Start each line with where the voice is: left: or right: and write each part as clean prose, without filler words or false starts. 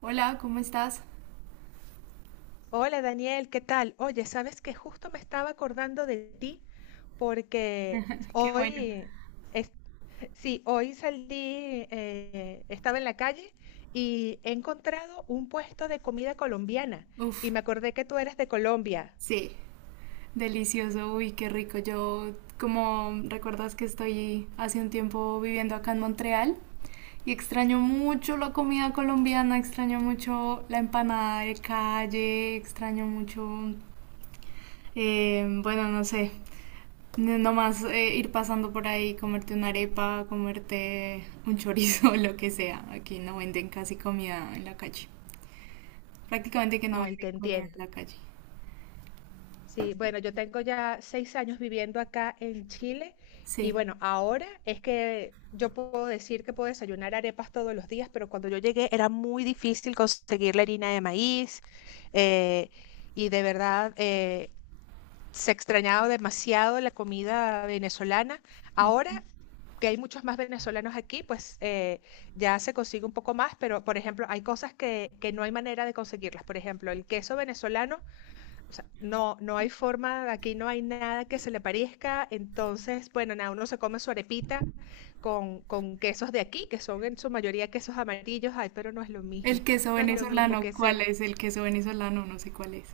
right: Hola, ¿cómo estás?
left: Hola Daniel, ¿qué tal? Oye, sabes que justo me estaba acordando de ti porque
right: Qué bueno.
left: hoy, es- sí, hoy salí, estaba en la calle y he encontrado un puesto de comida colombiana y
right: Uf,
left: me acordé que tú eres de Colombia.
right: sí, delicioso, uy, qué rico. Yo, como recuerdas que estoy hace un tiempo viviendo acá en Montreal y extraño mucho la comida colombiana, extraño mucho la empanada de calle, extraño mucho. Bueno, no sé, nomás ir pasando por ahí, comerte una arepa, comerte un chorizo, lo que sea. Aquí no venden casi comida en la calle. Prácticamente que no
left: Ay, te
right: venden comida en
left: entiendo.
right: la calle.
left: Sí, bueno, yo tengo ya 6 años viviendo acá en Chile y
right: Sí.
left: bueno, ahora es que yo puedo decir que puedo desayunar arepas todos los días, pero cuando yo llegué era muy difícil conseguir la harina de maíz, eh, y de verdad, se extrañaba demasiado la comida venezolana. Ahora que hay muchos más venezolanos aquí, pues, ya se consigue un poco más, pero por ejemplo, hay cosas que no hay manera de conseguirlas. Por ejemplo, el queso venezolano. O sea, no, no hay forma, aquí no hay nada que se le parezca. Entonces, bueno, nada, uno se come su arepita con quesos de aquí, que son en su mayoría quesos amarillos. Ay, pero no es lo
right: El
left: mismo.
right: queso
left: No es lo mismo
right: venezolano,
left: que
right: ¿cuál
left: ese.
right: es? El queso venezolano, no sé cuál es.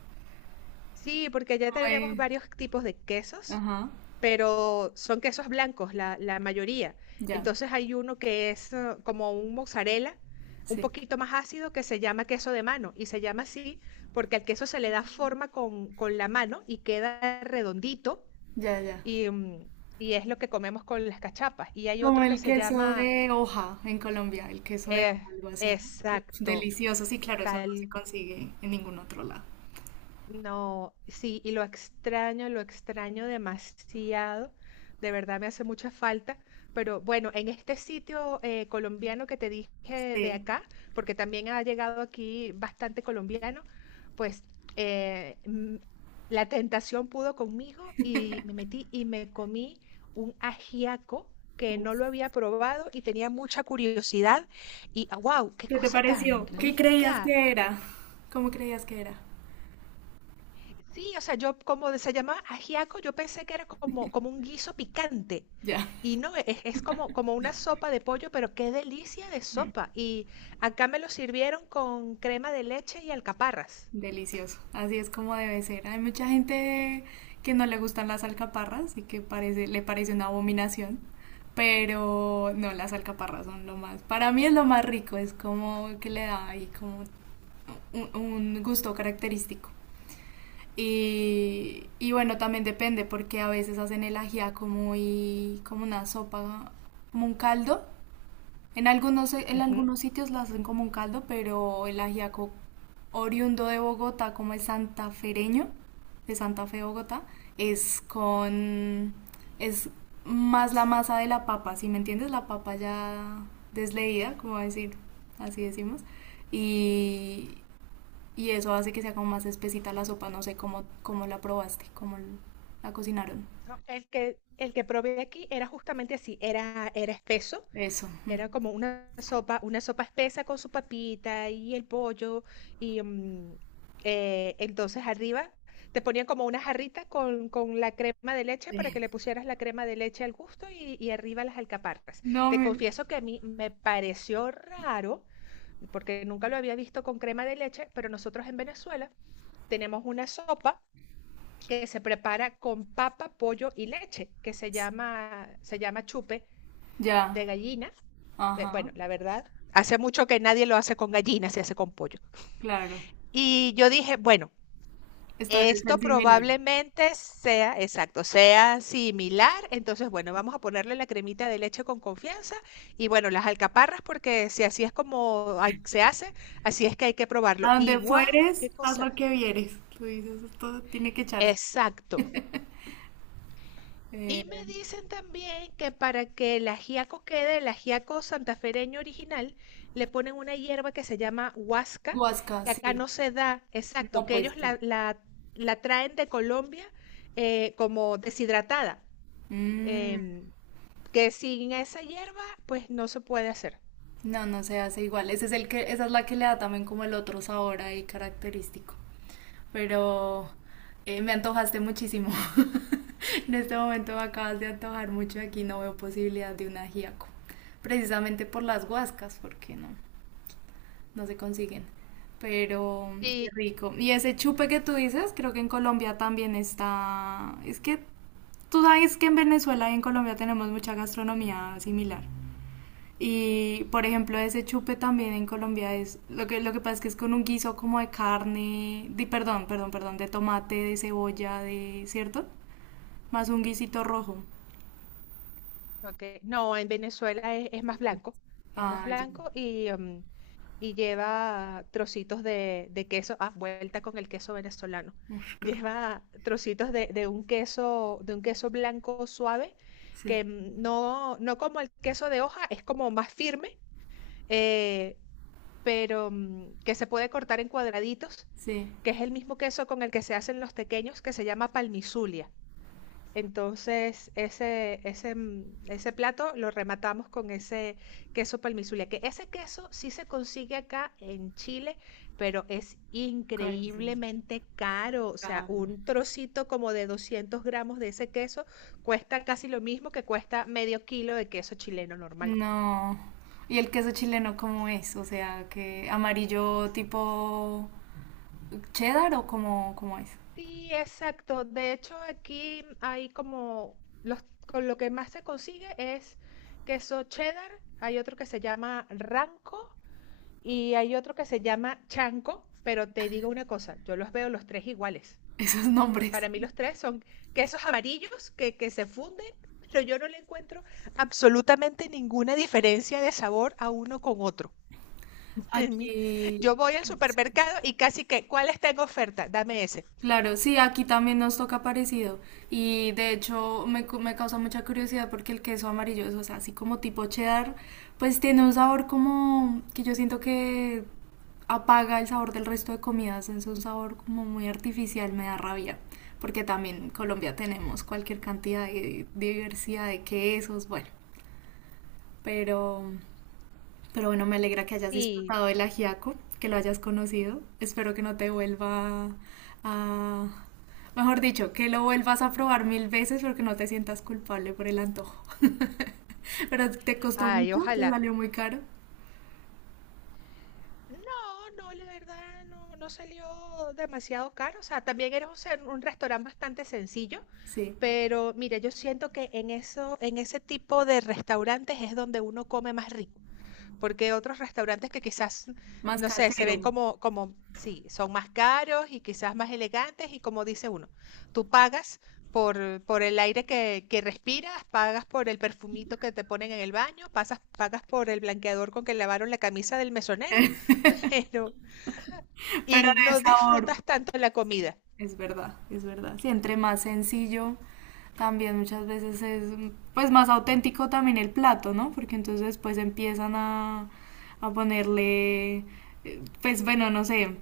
left: Sí, porque ya
right: Como
left: tenemos
right: el-
left: varios tipos de quesos,
right: Ajá,
left: pero son quesos blancos, la mayoría.
right: ya,
left: Entonces hay uno que es, como un mozzarella, un
right: sí,
left: poquito más ácido, que se llama queso de mano. Y se llama así porque al queso se le da forma con la mano y queda redondito
right: ya, ya.
left: y, y es lo que comemos con las cachapas. Y hay
right: ¿Como
left: otro que
right: el
left: se
right: queso
left: llama,
right: de hoja en Colombia, el queso de
left: eh,
right: hoja, algo así, no? Uf,
left: exacto,
right: delicioso, sí, claro, eso no se
left: tal
right: consigue en ningún otro lado.
left: no, sí, y lo extraño demasiado. De verdad me hace mucha falta. Pero bueno, en este sitio, colombiano que te dije de
right: Sí.
left: acá, porque también ha llegado aquí bastante colombiano, pues, eh, mm, la tentación pudo conmigo y me metí y me comí un ajiaco que no
right: Uf.
left: lo había probado y tenía mucha curiosidad. Y wow, qué
right: ¿Qué te
left: cosa
right: pareció?
left: tan
right: ¿Qué creías
left: rica.
right: que era? ¿Cómo creías que era?
left: Sí, o sea, yo como se llamaba ajiaco, yo pensé que era como, un guiso picante.
right: Ya,
left: Y no, es como, una sopa de pollo, pero qué delicia de
right: no.
left: sopa. Y acá me lo sirvieron con crema de leche y alcaparras.
right: Delicioso, así es como debe ser. Hay mucha gente que no le gustan las alcaparras y que parece, le parece una abominación, pero no, las alcaparras son lo más, para mí es lo más rico, es como que le da ahí como un, un gusto característico. Y bueno, también depende porque a veces hacen el ajiaco muy como una sopa, como un caldo en
left: Ujú.
right: algunos sitios la hacen como un caldo, pero el ajiaco oriundo de Bogotá, como el santafereño, de Santa Fe, Bogotá, es con, es más la masa de la papa, ¿si me entiendes? La papa ya desleída, como decir, así decimos, y, y eso hace que sea como más espesita la sopa, no sé cómo, cómo la probaste, la cocinaron.
left: No, el que probé aquí era justamente así, era espeso.
right: Eso.
left: Era como una sopa espesa con su papita y el pollo. Y, entonces arriba te ponían como una jarrita con la crema de leche para que
right: Sí.
left: le pusieras la crema de leche al gusto y, arriba las alcaparras.
right: No
left: Te
right: me...
left: confieso que a mí me pareció raro, porque nunca lo había visto con crema de leche, pero nosotros en Venezuela tenemos una sopa que se prepara con papa, pollo y leche, que se llama chupe
right: Ya.
left: de gallina.
right: Ajá.
left: Bueno, la verdad, hace mucho que nadie lo hace con gallinas, se hace con pollo.
right: Claro.
left: Y yo dije, bueno,
right: Esto debe ser
left: esto
right: similar.
left: probablemente sea, exacto, sea similar. Entonces, bueno, vamos a ponerle la cremita de leche con confianza y bueno, las alcaparras, porque si así es como se hace, así es que hay que probarlo.
right: A
left: Y
right: donde
left: wow, qué
right: fueres, haz
left: cosa.
right: lo que vieres. Tú dices, esto tiene que echarse.
left: Exacto.
right: Eh,
left: Y me dicen también que para que el ajiaco quede, el ajiaco santafereño original, le ponen una hierba que se llama huasca,
right: Huasca,
left: que acá
right: sí.
left: no se da, exacto,
right: No,
left: que
right: pues
left: ellos
right: sí.
left: la traen de Colombia, como deshidratada,
right: Mm,
left: em, que sin esa hierba pues no se puede hacer.
right: no, no se hace igual. Ese es el que, esa es la que le da también como el otro sabor ahí característico. Pero me antojaste muchísimo. En este momento me acabas de antojar mucho. Aquí no veo posibilidad de un ajiaco. Precisamente por las huascas, porque no, no se consiguen. Pero qué
left: Y,
right: rico. Y ese chupe que tú dices, creo que en Colombia también está. Es que tú sabes que en Venezuela y en Colombia tenemos mucha gastronomía similar. Y por ejemplo, ese chupe también en Colombia es. Lo que pasa es que es con un guiso como de carne. De, perdón, perdón, perdón. De tomate, de cebolla, de. ¿Cierto? Más un guisito rojo.
left: ok, no, en Venezuela es más blanco, es más
right: Ah, ya.
left: blanco y lleva trocitos de queso. Ah, vuelta con el queso venezolano.
right: Uf, qué rico.
left: Lleva trocitos de un queso blanco suave, que,
right: Sí,
left: no, no como el queso de hoja, es como más firme, eh, pero, que se puede cortar en cuadraditos,
right: sí.
left: que es el mismo queso con el que se hacen los tequeños, que se llama palmizulia. Entonces, ese plato lo rematamos con ese queso palmizule, que ese queso sí se consigue acá en Chile, pero es
right: Carísimo.
left: increíblemente caro. O sea,
right: Claro.
left: un trocito como de 200 gramos de ese queso cuesta casi lo mismo que cuesta medio kilo de queso chileno normal.
right: No. ¿Y el queso chileno cómo es? O sea, ¿que amarillo tipo cheddar o cómo, cómo es?
left: Sí, exacto. De hecho, aquí hay como con lo que más se consigue es queso cheddar. Hay otro que se llama ranco. Y hay otro que se llama chanco, pero te digo una cosa, yo los veo los tres iguales.
right: Esos nombres.
left: Para mí los tres son quesos amarillos que se funden, pero yo no le encuentro absolutamente ninguna diferencia de sabor a uno con otro. En mí, yo
right: Aquí,
left: voy al supermercado y casi que, ¿cuál está en oferta? Dame ese.
right: claro, sí, aquí también nos toca parecido. Y de hecho me causa mucha curiosidad porque el queso amarillo es, o sea, así como tipo cheddar, pues tiene un sabor como que yo siento que apaga el sabor del resto de comidas. Es un sabor como muy artificial, me da rabia. Porque también en Colombia tenemos cualquier cantidad de diversidad de quesos, bueno. Pero pero bueno, me alegra que hayas
left: Sí,
right: disfrutado del ajiaco, que lo hayas conocido. Espero que no te vuelva a... Mejor dicho, que lo vuelvas a probar 1000 veces porque no te sientas culpable por el antojo. Pero te costó
left: ay,
right: mucho, te
left: ojalá.
right: salió muy caro.
left: No, no, la verdad no, no salió demasiado caro. O sea, también era un restaurante bastante sencillo,
right: Sí,
left: pero mira, yo siento que en ese tipo de restaurantes es donde uno come más rico. Porque otros restaurantes que quizás,
right: más
left: no sé, se ven
right: casero,
left: como, sí, son más caros y quizás más elegantes y como dice uno, tú pagas por el aire que respiras, pagas por el perfumito que te ponen en el baño, pagas por el blanqueador con que lavaron la camisa del mesonero, pero, y
right: pero de
left: no
right: sabor.
left: disfrutas tanto la comida.
right: Es verdad, es verdad. Sí, entre más sencillo, también muchas veces es pues más auténtico también el plato, ¿no? Porque entonces después empiezan a ponerle, pues bueno, no sé,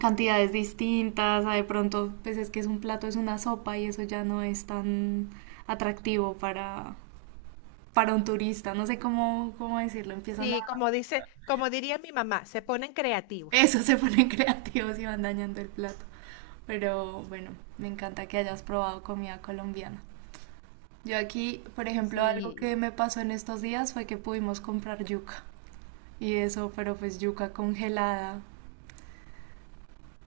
right: cantidades distintas, a de pronto, pues es que es un plato, es una sopa y eso ya no es tan atractivo para un turista, no sé cómo, cómo decirlo, empiezan a
left: Sí, como dice, como diría mi mamá, se ponen creativos.
right: Eso se ponen creativos y van dañando el plato. Pero bueno, me encanta que hayas probado comida colombiana. Yo aquí, por ejemplo, algo que
left: Sí,
right: me pasó en estos días fue que pudimos comprar yuca. Y eso, pero pues yuca congelada.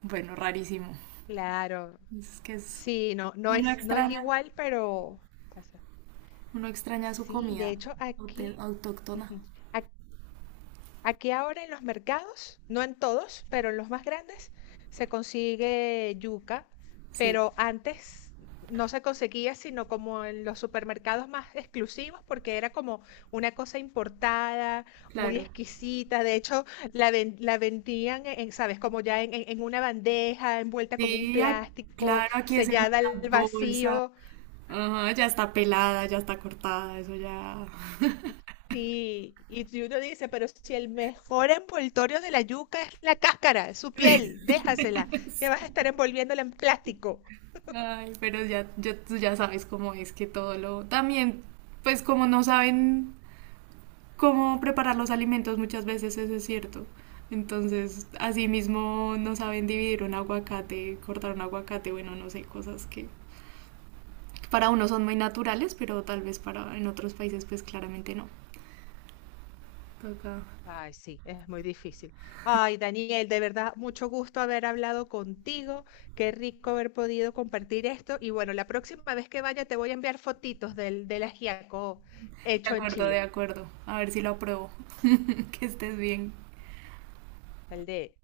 right: Bueno, rarísimo.
left: claro.
right: Es que es...
left: Sí, no, no
right: Uno
left: es, no es
right: extraña,
left: igual, pero pasa.
right: uno extraña su
left: Sí, de
right: comida
left: hecho aquí,
right: autóctona.
left: ujú, ac- aquí ahora en los mercados, no en todos, pero en los más grandes, se consigue yuca,
right: Sí,
left: pero antes no se conseguía sino como en los supermercados más exclusivos, porque era como una cosa importada, muy
right: claro.
left: exquisita. De hecho, la vendían, ¿sabes? Como ya en una bandeja, envuelta con un
right: Sí,
left: plástico,
right: claro, aquí es en
left: sellada
right: una
left: al
right: bolsa.
left: vacío.
right: Ajá, ya está pelada, ya está cortada, eso ya...
left: Sí, y si uno dice, pero si el mejor envoltorio de la yuca es la cáscara, es su piel, déjasela, que vas a estar envolviéndola en plástico.
right: Ay, pero tú ya sabes cómo es que todo lo... También, pues como no saben cómo preparar los alimentos, muchas veces eso es cierto. Entonces, así mismo no saben dividir un aguacate, cortar un aguacate, bueno, no sé, cosas que para uno son muy naturales, pero tal vez para en otros países pues claramente no. Toca.
left: Ay, sí, es muy difícil. Ay, Daniel, de verdad, mucho gusto haber hablado contigo. Qué rico haber podido compartir esto. Y bueno, la próxima vez que vaya te voy a enviar fotitos del ajiaco
right: De
left: hecho en
right: acuerdo, de
left: Chile,
right: acuerdo. A ver si lo apruebo. Que estés bien.
left: el de